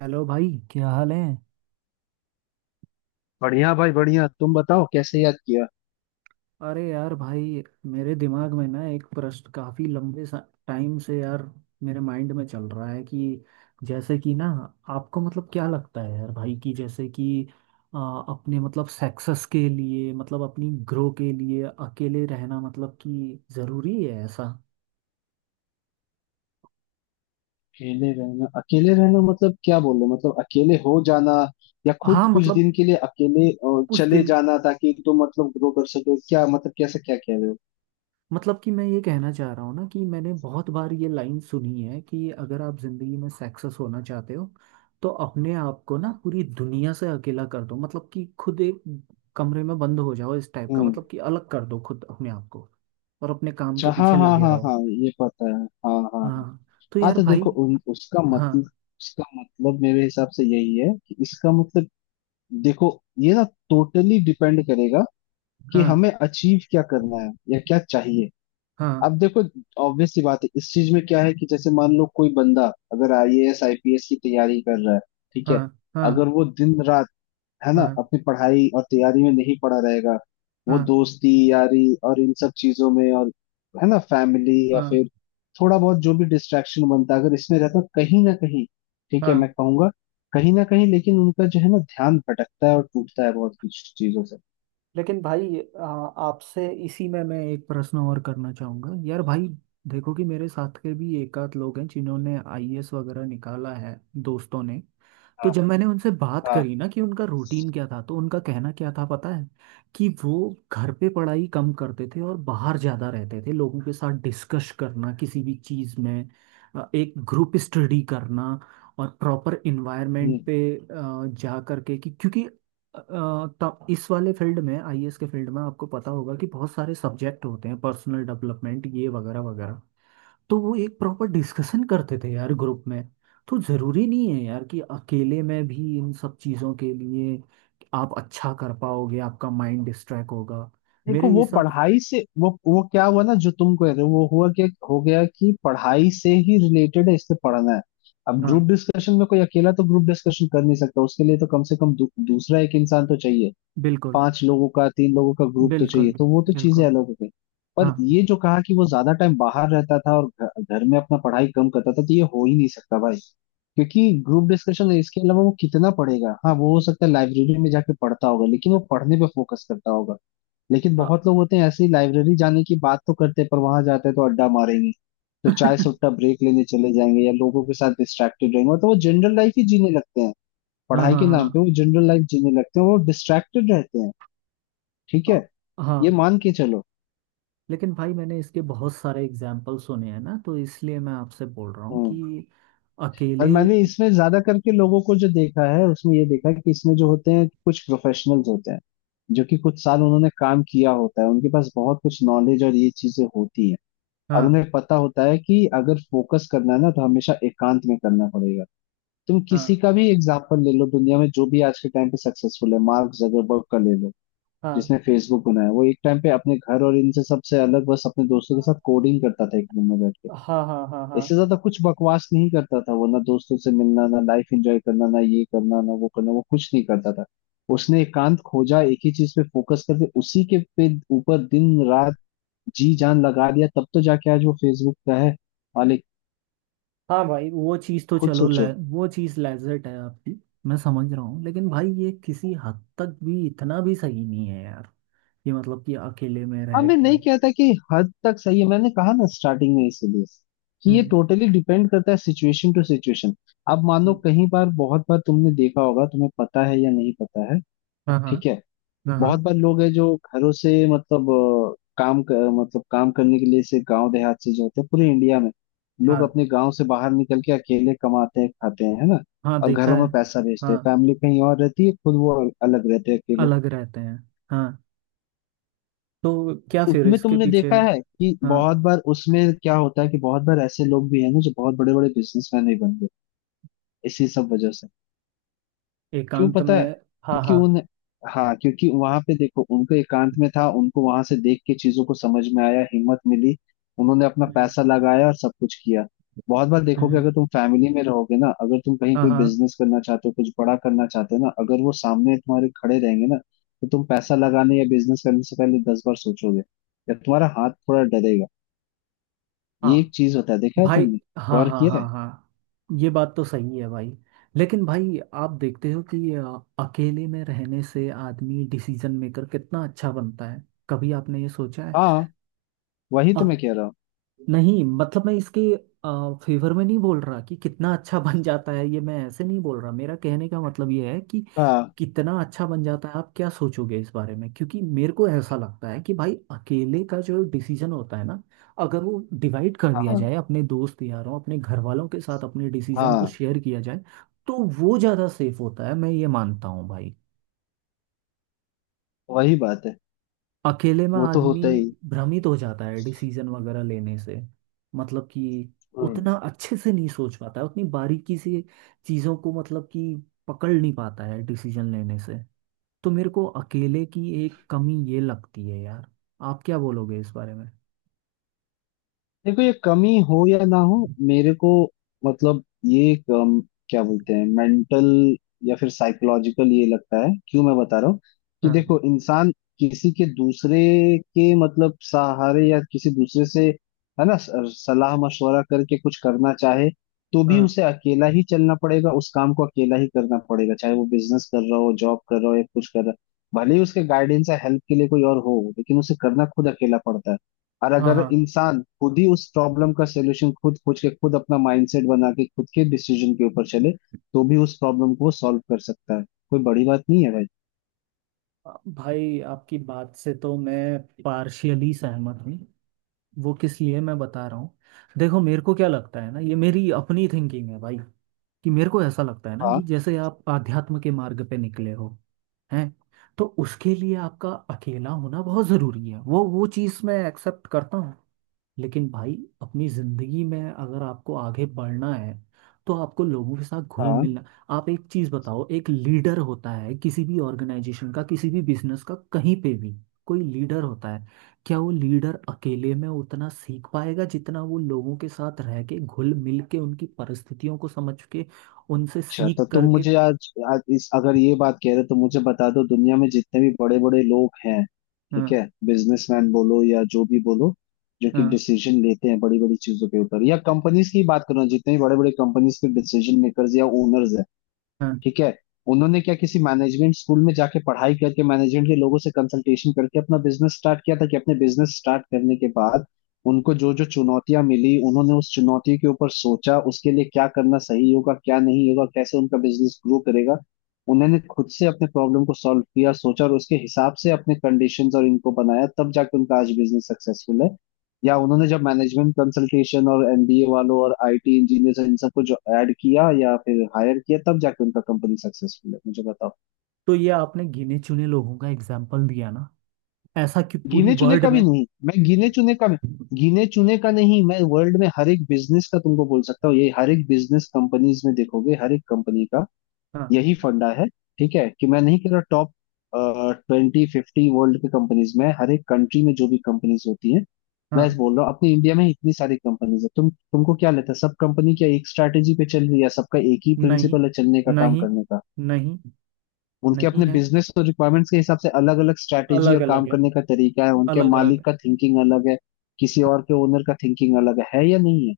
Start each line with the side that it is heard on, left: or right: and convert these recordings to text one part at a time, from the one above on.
right: Hello भाई, क्या हाल है।
left: बढ़िया भाई बढ़िया। तुम बताओ कैसे याद किया।
right: अरे यार भाई, मेरे दिमाग में ना एक प्रश्न काफी लंबे टाइम से यार, मेरे माइंड में चल रहा है कि जैसे कि ना, आपको मतलब क्या लगता है यार भाई कि जैसे कि आ, अपने मतलब सक्सेस के लिए मतलब अपनी ग्रो के लिए अकेले रहना मतलब कि जरूरी है ऐसा।
left: अकेले रहना मतलब क्या बोल रहे हो? मतलब अकेले हो जाना या खुद
right: हाँ
left: कुछ
right: मतलब
left: दिन के लिए अकेले
right: कुछ
left: चले
right: दिन,
left: जाना ताकि तुम मतलब ग्रो कर सको, क्या मतलब, कैसे क्या कह रहे हो?
right: मतलब कि मैं ये कहना चाह रहा हूँ ना कि मैंने बहुत बार ये लाइन सुनी है कि अगर आप जिंदगी में सक्सेस होना चाहते हो तो अपने आप को ना पूरी दुनिया से अकेला कर दो, मतलब कि खुद एक कमरे में बंद हो जाओ इस टाइप का,
left: हम्म।
right: मतलब कि अलग कर दो खुद अपने आप को, और अपने काम के
left: अच्छा हाँ
right: पीछे
left: हाँ
right: लगे
left: हाँ
right: रहो।
left: हाँ, ये पता है, हाँ हाँ हाँ।
right: हाँ, तो
left: हाँ
right: यार
left: तो
right: भाई,
left: देखो उसका
right: हाँ
left: मतलब, उसका मतलब मेरे हिसाब से यही है कि इसका मतलब, देखो, ये ना टोटली डिपेंड करेगा कि
right: हाँ
left: हमें अचीव क्या करना है या क्या चाहिए।
right: हाँ
left: अब देखो, ऑब्वियस सी बात है, इस चीज में क्या है कि जैसे मान लो कोई बंदा अगर आईएएस आईपीएस की तैयारी कर रहा है, ठीक है,
right: हाँ हाँ
left: अगर वो दिन रात, है ना,
right: हाँ
left: अपनी पढ़ाई और तैयारी में नहीं पड़ा रहेगा, वो
right: हाँ
left: दोस्ती यारी और इन सब चीजों में, और है ना फैमिली या
right: हाँ
left: फिर थोड़ा बहुत जो भी डिस्ट्रैक्शन बनता है अगर इसमें रहता कहीं ना कहीं, ठीक है मैं
right: हाँ।
left: कहूंगा, कहीं ना कहीं, लेकिन उनका जो है ना ध्यान भटकता है और टूटता है बहुत कुछ चीजों से।
right: लेकिन भाई आपसे इसी में मैं एक प्रश्न और करना चाहूँगा यार भाई। देखो कि मेरे साथ के भी एक आध लोग हैं जिन्होंने आईएएस वगैरह निकाला है, दोस्तों ने। तो
left: हाँ
right: जब मैंने उनसे बात
left: हाँ।
right: करी ना कि उनका रूटीन क्या था तो उनका कहना क्या था पता है कि वो घर पे पढ़ाई कम करते थे और बाहर ज़्यादा रहते थे, लोगों के साथ डिस्कस करना किसी भी चीज़ में, एक ग्रुप स्टडी करना और प्रॉपर इन्वायरमेंट पे जा करके कि क्योंकि तब इस वाले फील्ड में आईएएस के फील्ड में आपको पता होगा कि बहुत सारे सब्जेक्ट होते हैं, पर्सनल डेवलपमेंट ये वगैरह वगैरह। तो वो एक प्रॉपर डिस्कशन करते थे यार ग्रुप में। तो जरूरी नहीं है यार कि अकेले में भी इन सब चीजों के लिए आप अच्छा कर पाओगे, आपका माइंड डिस्ट्रैक्ट होगा।
left: देखो
right: मेरे
left: वो
right: हिसाब।
left: पढ़ाई से वो क्या हुआ ना, जो तुम कह रहे हो वो हुआ, क्या हो गया कि पढ़ाई से ही रिलेटेड है, इससे पढ़ना है। अब
right: हाँ
left: ग्रुप डिस्कशन में कोई अकेला तो ग्रुप डिस्कशन कर नहीं सकता, उसके लिए तो कम से कम दूसरा एक इंसान तो चाहिए,
right: बिल्कुल
left: पांच लोगों का, तीन लोगों का ग्रुप तो चाहिए,
right: बिल्कुल
left: तो वो तो चीजें
right: बिल्कुल।
left: अलग हो गई। पर
right: हाँ
left: ये जो कहा कि वो ज्यादा टाइम बाहर रहता था और घर में अपना पढ़ाई कम करता था, तो ये हो ही नहीं सकता भाई, क्योंकि ग्रुप डिस्कशन है, इसके अलावा वो कितना पढ़ेगा। हाँ वो हो सकता है लाइब्रेरी में जाके पढ़ता होगा, लेकिन वो पढ़ने पे फोकस करता होगा। लेकिन
right: हाँ।
left: बहुत लोग होते हैं ऐसे ही, लाइब्रेरी जाने की बात तो करते हैं, पर वहां जाते हैं तो अड्डा मारेंगे, तो चाय सुट्टा ब्रेक लेने चले जाएंगे या लोगों के साथ डिस्ट्रैक्टेड रहेंगे, तो वो जनरल लाइफ ही जीने लगते हैं।
right: हाँ
left: पढ़ाई
right: हाँ
left: के नाम पे
right: हाँ।
left: वो जनरल लाइफ जीने लगते हैं, वो डिस्ट्रैक्टेड रहते हैं, ठीक है, ये
right: हाँ।
left: मान के चलो।
right: लेकिन भाई मैंने इसके बहुत सारे एग्जाम्पल सुने हैं ना तो इसलिए मैं आपसे बोल रहा हूँ
left: हम्म।
right: कि
left: और
right: अकेले।
left: मैंने इसमें ज्यादा करके लोगों को जो देखा है उसमें ये देखा है कि इसमें जो होते हैं कुछ प्रोफेशनल्स होते हैं, जो कि कुछ साल उन्होंने काम किया होता है, उनके पास बहुत कुछ नॉलेज और ये चीजें होती हैं, और
right: हाँ
left: उन्हें पता होता है कि अगर फोकस करना है ना तो हमेशा एकांत में करना पड़ेगा। तुम किसी
right: हाँ
left: का भी एग्जाम्पल ले लो दुनिया में जो भी आज के टाइम पे सक्सेसफुल है, मार्क जगरबर्ग का ले लो,
right: हाँ
left: जिसने फेसबुक बनाया, वो एक टाइम पे अपने घर और इनसे सबसे अलग बस अपने दोस्तों के साथ कोडिंग करता था एक रूम में बैठ के।
right: हाँ हाँ हाँ हाँ
left: इससे ज्यादा कुछ बकवास नहीं करता था वो, ना दोस्तों से मिलना, ना लाइफ एंजॉय करना, ना ये करना ना वो करना, वो कुछ नहीं करता था। उसने एकांत खोजा, एक ही चीज पे फोकस करके उसी के पे ऊपर दिन रात जी जान लगा दिया, तब तो जाके आज वो फेसबुक का है मालिक।
right: हाँ भाई, वो चीज़ तो
left: खुद
right: चलो
left: सोचो।
right: वो चीज़ लेजर्ट है आपकी। मैं समझ रहा हूँ लेकिन भाई ये किसी हद तक भी इतना भी सही नहीं है यार, ये मतलब कि अकेले में
left: हाँ
right: रह
left: मैं
right: के।
left: नहीं कहता कि हद तक सही है, मैंने कहा ना स्टार्टिंग में इसीलिए, कि ये
right: हम्म
left: टोटली डिपेंड करता है सिचुएशन टू सिचुएशन। अब मान लो,
right: हम्म,
left: कहीं बार बहुत बार तुमने देखा होगा, तुम्हें पता है या नहीं पता है,
right: हाँ हाँ
left: ठीक है।
right: हाँ हाँ
left: बहुत बार लोग हैं जो घरों से मतलब मतलब काम करने के लिए से गांव देहात से जो होते हैं पूरे इंडिया में, लोग
right: हाँ
left: अपने गांव से बाहर निकल के अकेले कमाते हैं खाते हैं, है ना,
right: हाँ
left: और
right: देखा
left: घरों
right: है।
left: में पैसा भेजते हैं,
right: हाँ
left: फैमिली कहीं और रहती है, खुद वो अलग रहते हैं अकेले।
right: अलग रहते हैं। हाँ, तो क्या फिर
left: उसमें
right: इसके
left: तुमने
right: पीछे
left: देखा है कि
right: हाँ
left: बहुत बार उसमें क्या होता है कि बहुत बार ऐसे लोग भी हैं ना जो बहुत बड़े बड़े बिजनेसमैन भी बन गए इसी सब वजह से। क्यों
right: एकांत
left: पता
right: में
left: है?
right: हाँ
left: क्योंकि
right: हाँ।
left: उन हाँ, क्योंकि वहां पे देखो उनको एकांत में था, उनको वहां से देख के चीजों को समझ में आया, हिम्मत मिली, उन्होंने अपना
right: हम्म
left: पैसा लगाया और सब कुछ किया। बहुत बार देखोगे,
right: हम्म,
left: अगर तुम फैमिली में रहोगे ना, अगर तुम कहीं
right: हाँ
left: कोई
right: हाँ
left: बिजनेस करना चाहते हो कुछ बड़ा करना चाहते हो ना, अगर वो सामने तुम्हारे खड़े रहेंगे ना, तो तुम पैसा लगाने या बिजनेस करने से पहले दस बार सोचोगे, या तुम्हारा हाथ थोड़ा डरेगा। ये एक
right: हाँ
left: चीज होता है, देखा है
right: भाई,
left: तुमने,
right: हाँ
left: गौर
right: हाँ
left: किया है।
right: हाँ हाँ ये बात तो सही है भाई। लेकिन भाई आप देखते हो कि अकेले में रहने से आदमी डिसीजन मेकर कितना अच्छा बनता है, कभी आपने ये सोचा
left: हाँ वही
right: है।
left: तो मैं कह रहा हूँ।
right: नहीं मतलब मैं इसके फेवर में नहीं बोल रहा कि कितना अच्छा बन जाता है, ये मैं ऐसे नहीं बोल रहा, मेरा कहने का मतलब ये है कि
left: हाँ
right: कितना अच्छा बन जाता है, आप क्या सोचोगे इस बारे में, क्योंकि मेरे को ऐसा लगता है कि भाई अकेले का जो डिसीजन होता है ना, अगर वो डिवाइड कर दिया
left: हाँ
right: जाए अपने दोस्त यारों अपने घर वालों के साथ अपने डिसीजन को
left: हाँ।
right: शेयर किया जाए तो वो ज़्यादा सेफ होता है, मैं ये मानता हूँ भाई।
left: वही बात है,
right: अकेले में
left: वो तो
right: आदमी
left: होता ही।
right: भ्रमित हो जाता है डिसीजन वगैरह लेने से, मतलब कि
left: हम्म।
right: उतना अच्छे से नहीं सोच पाता है उतनी बारीकी से चीज़ों को, मतलब कि पकड़ नहीं पाता है डिसीजन लेने से। तो मेरे को अकेले की एक कमी ये लगती है यार, आप क्या बोलोगे इस बारे में।
left: देखो ये कमी हो या ना हो, मेरे को मतलब ये एक, क्या बोलते हैं, मेंटल या फिर साइकोलॉजिकल ये लगता है, क्यों मैं बता रहा हूँ कि
right: हाँ
left: देखो इंसान किसी के दूसरे के मतलब सहारे या किसी दूसरे से, है ना, सलाह मशवरा करके कुछ करना चाहे, तो भी
right: हाँ
left: उसे अकेला ही चलना पड़ेगा, उस काम को अकेला ही करना पड़ेगा, चाहे वो बिजनेस कर रहा हो जॉब कर रहा हो या कुछ कर रहा हो, भले ही उसके गाइडेंस या हेल्प के लिए कोई और हो, लेकिन उसे करना खुद अकेला पड़ता है। और
right: हाँ
left: अगर
right: हाँ
left: इंसान खुद ही उस प्रॉब्लम का सोल्यूशन खुद खोज के, खुद अपना माइंडसेट बना के, खुद के डिसीजन के ऊपर चले, तो भी उस प्रॉब्लम को सॉल्व कर सकता है, कोई बड़ी बात नहीं है भाई।
right: भाई, आपकी बात से तो मैं पार्शियली सहमत हूँ। वो किस लिए मैं बता रहा हूँ। देखो मेरे को क्या लगता है ना, ये मेरी अपनी थिंकिंग है भाई, कि मेरे को ऐसा लगता है ना कि
left: हाँ
right: जैसे आप आध्यात्म के मार्ग पे निकले हो, हैं, तो उसके लिए आपका अकेला होना बहुत ज़रूरी है, वो चीज़ मैं एक्सेप्ट करता हूँ। लेकिन भाई अपनी जिंदगी में अगर आपको आगे बढ़ना है तो आपको लोगों के साथ घुल
left: हाँ।
right: मिलना। आप एक चीज बताओ, एक लीडर होता है किसी भी ऑर्गेनाइजेशन का किसी भी बिजनेस का कहीं पे भी, कोई लीडर होता है, क्या वो लीडर अकेले में उतना सीख पाएगा जितना वो लोगों के साथ रह के घुल मिल के उनकी परिस्थितियों को समझ के उनसे
left: अच्छा तो
right: सीख
left: तुम
right: करके।
left: मुझे आज इस अगर ये बात कह रहे हो तो मुझे बता दो, दुनिया में जितने भी बड़े बड़े लोग हैं, ठीक
right: हाँ
left: है, बिजनेसमैन बोलो या जो भी बोलो, जो कि
right: हाँ
left: डिसीजन लेते हैं बड़ी बड़ी चीजों के ऊपर, या कंपनीज की बात करो, जितने भी बड़े बड़े कंपनीज के डिसीजन मेकर्स या ओनर्स,
right: हाँ।
left: ठीक है, उन्होंने क्या किसी मैनेजमेंट स्कूल में जाके पढ़ाई करके मैनेजमेंट के लोगों से कंसल्टेशन करके अपना बिजनेस स्टार्ट किया था, कि अपने बिजनेस स्टार्ट करने के बाद उनको जो जो चुनौतियां मिली उन्होंने उस चुनौती के ऊपर सोचा, उसके लिए क्या करना सही होगा क्या नहीं होगा, कैसे उनका बिजनेस ग्रो करेगा, उन्होंने खुद से अपने प्रॉब्लम को सॉल्व किया सोचा और उसके हिसाब से अपने कंडीशंस और इनको बनाया, तब जाके उनका आज बिजनेस सक्सेसफुल है? या उन्होंने जब मैनेजमेंट कंसल्टेशन और एमबीए वालों और आईटी इंजीनियर इन सबको जो ऐड किया या फिर हायर किया तब जाके उनका कंपनी सक्सेसफुल है? मुझे बताओ।
right: तो ये आपने गिने चुने लोगों का एग्जाम्पल दिया ना, ऐसा कि पूरी
left: गिने चुने
right: वर्ल्ड
left: का भी
right: में
left: नहीं, मैं गिने चुने का नहीं, मैं वर्ल्ड में हर एक बिजनेस का तुमको बोल सकता हूँ, ये हर एक बिजनेस कंपनीज में देखोगे, हर एक कंपनी का
right: हाँ
left: यही फंडा है। ठीक है, कि मैं नहीं कह रहा टॉप ट्वेंटी फिफ्टी वर्ल्ड की कंपनीज में, हर एक कंट्री में जो भी कंपनीज होती हैं, मैं ऐसे
right: हाँ।
left: बोल रहा हूँ, अपने इंडिया में ही इतनी सारी कंपनीज है, तुमको क्या लगता है सब कंपनी क्या एक स्ट्रैटेजी पे चल रही है, सबका एक ही
right: नहीं
left: प्रिंसिपल है चलने का, काम
right: नहीं
left: करने का?
right: नहीं।
left: उनके
right: नहीं
left: अपने
right: है।
left: बिजनेस और रिक्वायरमेंट्स के हिसाब से अलग अलग स्ट्रैटेजी
right: अलग
left: और काम
right: अलग है।
left: करने का तरीका है, उनके
right: अलग अलग है।
left: मालिक का थिंकिंग अलग है, किसी
right: हाँ,
left: और के ओनर का थिंकिंग अलग है या नहीं है?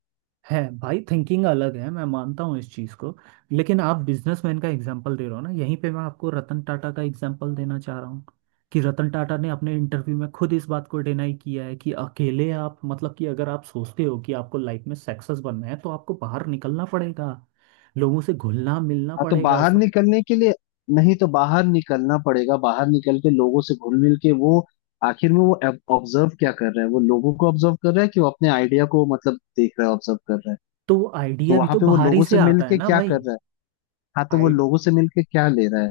right: है भाई थिंकिंग अलग है, मैं मानता हूँ इस चीज़ को। लेकिन आप बिजनेसमैन का एग्जांपल दे रहे हो ना, यहीं पे मैं आपको रतन टाटा का एग्जांपल देना चाह रहा हूँ कि रतन टाटा ने अपने इंटरव्यू में खुद इस बात को डिनाई किया है कि अकेले आप मतलब कि अगर आप सोचते हो कि आपको लाइफ में सक्सेस बनना है तो आपको बाहर निकलना पड़ेगा, लोगों से घुलना मिलना
left: हाँ तो
right: पड़ेगा
left: बाहर
right: सब।
left: निकलने के लिए, नहीं तो बाहर निकलना पड़ेगा, बाहर निकल के लोगों से घुल मिल के वो, आखिर में वो ऑब्जर्व क्या कर रहा है, वो लोगों को ऑब्जर्व कर रहा है कि वो अपने आइडिया को, मतलब देख रहा है, ऑब्जर्व कर रहा है।
right: तो वो
left: तो
right: आइडिया भी
left: वहां
right: तो
left: पे वो
right: बाहर ही
left: लोगों
right: से
left: से मिल
right: आता है
left: के
right: ना
left: क्या
right: भाई।
left: कर रहा है? हाँ तो वो
right: आइडिया।
left: लोगों से मिल के क्या ले रहा है?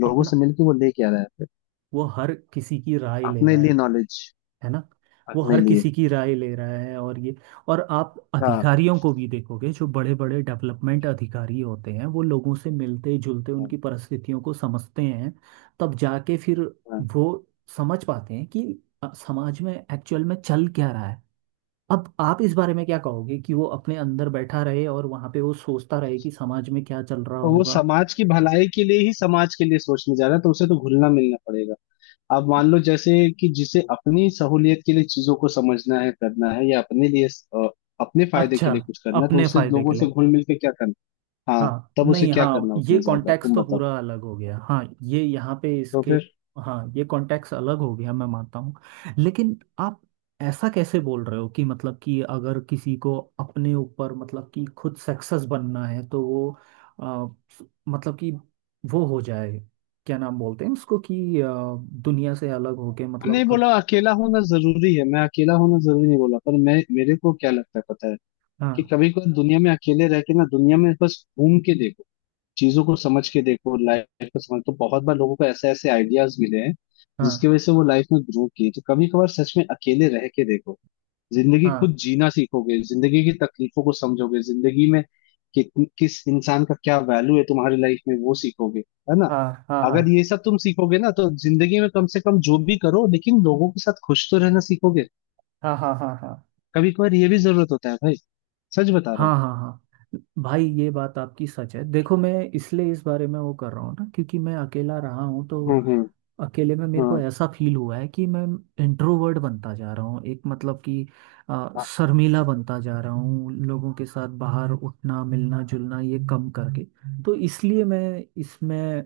left: लोगों से
right: अपना,
left: मिल के वो ले क्या रहा है?
right: वो हर किसी की राय ले
left: अपने
right: रहा
left: लिए
right: है
left: नॉलेज,
right: है ना। वो
left: अपने
right: हर
left: लिए।
right: किसी की राय ले रहा है। और ये, और आप
left: हाँ
right: अधिकारियों को भी देखोगे जो बड़े बड़े डेवलपमेंट अधिकारी होते हैं वो लोगों से मिलते जुलते
left: हाँ
right: उनकी परिस्थितियों को समझते हैं, तब जाके फिर
left: हाँ।
right: वो समझ पाते हैं कि समाज में एक्चुअल में चल क्या रहा है। अब आप इस बारे में क्या कहोगे कि वो अपने अंदर बैठा रहे और वहां पे वो सोचता रहे कि समाज में क्या चल रहा
left: तो वो
right: होगा।
left: समाज की भलाई के लिए ही समाज के लिए सोचने जा रहा है, तो उसे तो घुलना मिलना पड़ेगा। अब मान लो जैसे कि जिसे अपनी सहूलियत के लिए चीजों को समझना है करना है, या अपने लिए अपने फायदे के
right: अच्छा,
left: लिए कुछ करना है, तो
right: अपने
left: उसे
right: फायदे
left: लोगों
right: के
left: से
right: लिए।
left: घुल मिल के क्या करना? हाँ
right: हाँ
left: तब उसे
right: नहीं
left: क्या
right: हाँ,
left: करना
right: ये
left: उतना ज्यादा,
right: कॉन्टेक्स्ट
left: तुम
right: तो
left: बताओ,
right: पूरा अलग हो गया, हाँ ये यहाँ पे
left: तो
right: इसके
left: फिर।
right: हाँ, ये कॉन्टेक्स्ट अलग हो गया मैं मानता हूँ। लेकिन आप ऐसा कैसे बोल रहे हो कि मतलब कि अगर किसी को अपने ऊपर मतलब कि खुद सक्सेस बनना है तो वो आ, मतलब कि वो हो जाए, क्या नाम बोलते हैं उसको कि दुनिया से अलग होके मतलब
left: नहीं बोला अकेला होना जरूरी है, मैं अकेला होना जरूरी नहीं बोला, पर मैं मेरे को क्या लगता है पता है कि
right: हाँ
left: कभी कभी दुनिया में अकेले रह के ना दुनिया में बस घूम के देखो, चीजों को समझ के देखो, लाइफ को समझ, तो बहुत बार लोगों को ऐसे ऐसे आइडियाज मिले हैं जिसकी
right: हाँ
left: वजह से वो लाइफ में ग्रो किए, तो कभी कभार सच में अकेले रह के देखो, जिंदगी खुद
right: हाँ
left: जीना सीखोगे, जिंदगी की तकलीफों को समझोगे, जिंदगी में किस इंसान का क्या वैल्यू है तुम्हारी लाइफ में वो सीखोगे, है ना।
right: हाँ हाँ हाँ
left: अगर ये सब तुम सीखोगे ना तो जिंदगी में कम से कम जो भी करो लेकिन लोगों के साथ खुश तो रहना सीखोगे,
right: हाँ हाँ हाँ हाँ हाँ
left: कभी कभार ये भी जरूरत होता है भाई, सच बता रहा
right: हाँ
left: हूँ।
right: हाँ हाँ भाई ये बात आपकी सच है। देखो मैं इसलिए इस बारे में वो कर रहा हूँ ना क्योंकि मैं अकेला रहा हूँ तो
left: हम्म।
right: अकेले में मेरे को
left: हाँ
right: ऐसा फील हुआ है कि मैं इंट्रोवर्ट बनता जा रहा हूँ एक मतलब कि
left: हाँ।
right: शर्मीला बनता जा रहा हूँ, लोगों के साथ बाहर उठना मिलना जुलना ये कम करके। तो इसलिए मैं इसमें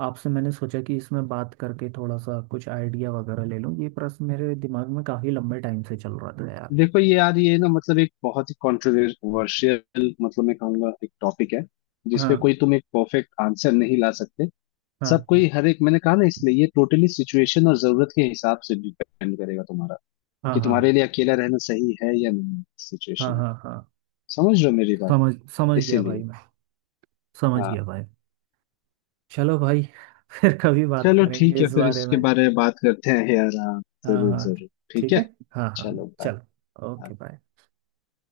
right: आपसे मैंने सोचा कि इसमें बात करके थोड़ा सा कुछ आइडिया वगैरह ले लूँ, ये प्रश्न मेरे दिमाग में काफ़ी लंबे टाइम से चल रहा था यार।
left: देखो ये यार ये ना मतलब एक बहुत ही कॉन्ट्रोवर्शियल मतलब मैं कहूंगा एक टॉपिक है, जिसपे
right: हाँ
left: कोई तुम एक परफेक्ट आंसर नहीं ला सकते, सब
right: हाँ
left: कोई हर एक, मैंने कहा ना इसलिए, ये टोटली सिचुएशन और जरूरत के हिसाब से डिपेंड करेगा तुम्हारा,
right: हाँ
left: कि
right: हाँ
left: तुम्हारे लिए अकेला रहना सही है या नहीं
right: हाँ
left: सिचुएशन।
right: हाँ हाँ।
left: समझ रहे हो मेरी बात?
right: समझ समझ गया भाई
left: इसीलिए।
right: मैं, समझ गया
left: हाँ
right: भाई। चलो भाई, फिर कभी बात
left: चलो
right: करेंगे
left: ठीक है,
right: इस
left: फिर
right: बारे
left: इसके
right: में।
left: बारे में बात करते हैं यार, हाँ
right: हाँ
left: जरूर
right: हाँ,
left: जरूर, ठीक
right: ठीक है,
left: है।
right: हाँ हाँ।
left: चलो बाय।
right: चलो ओके बाय।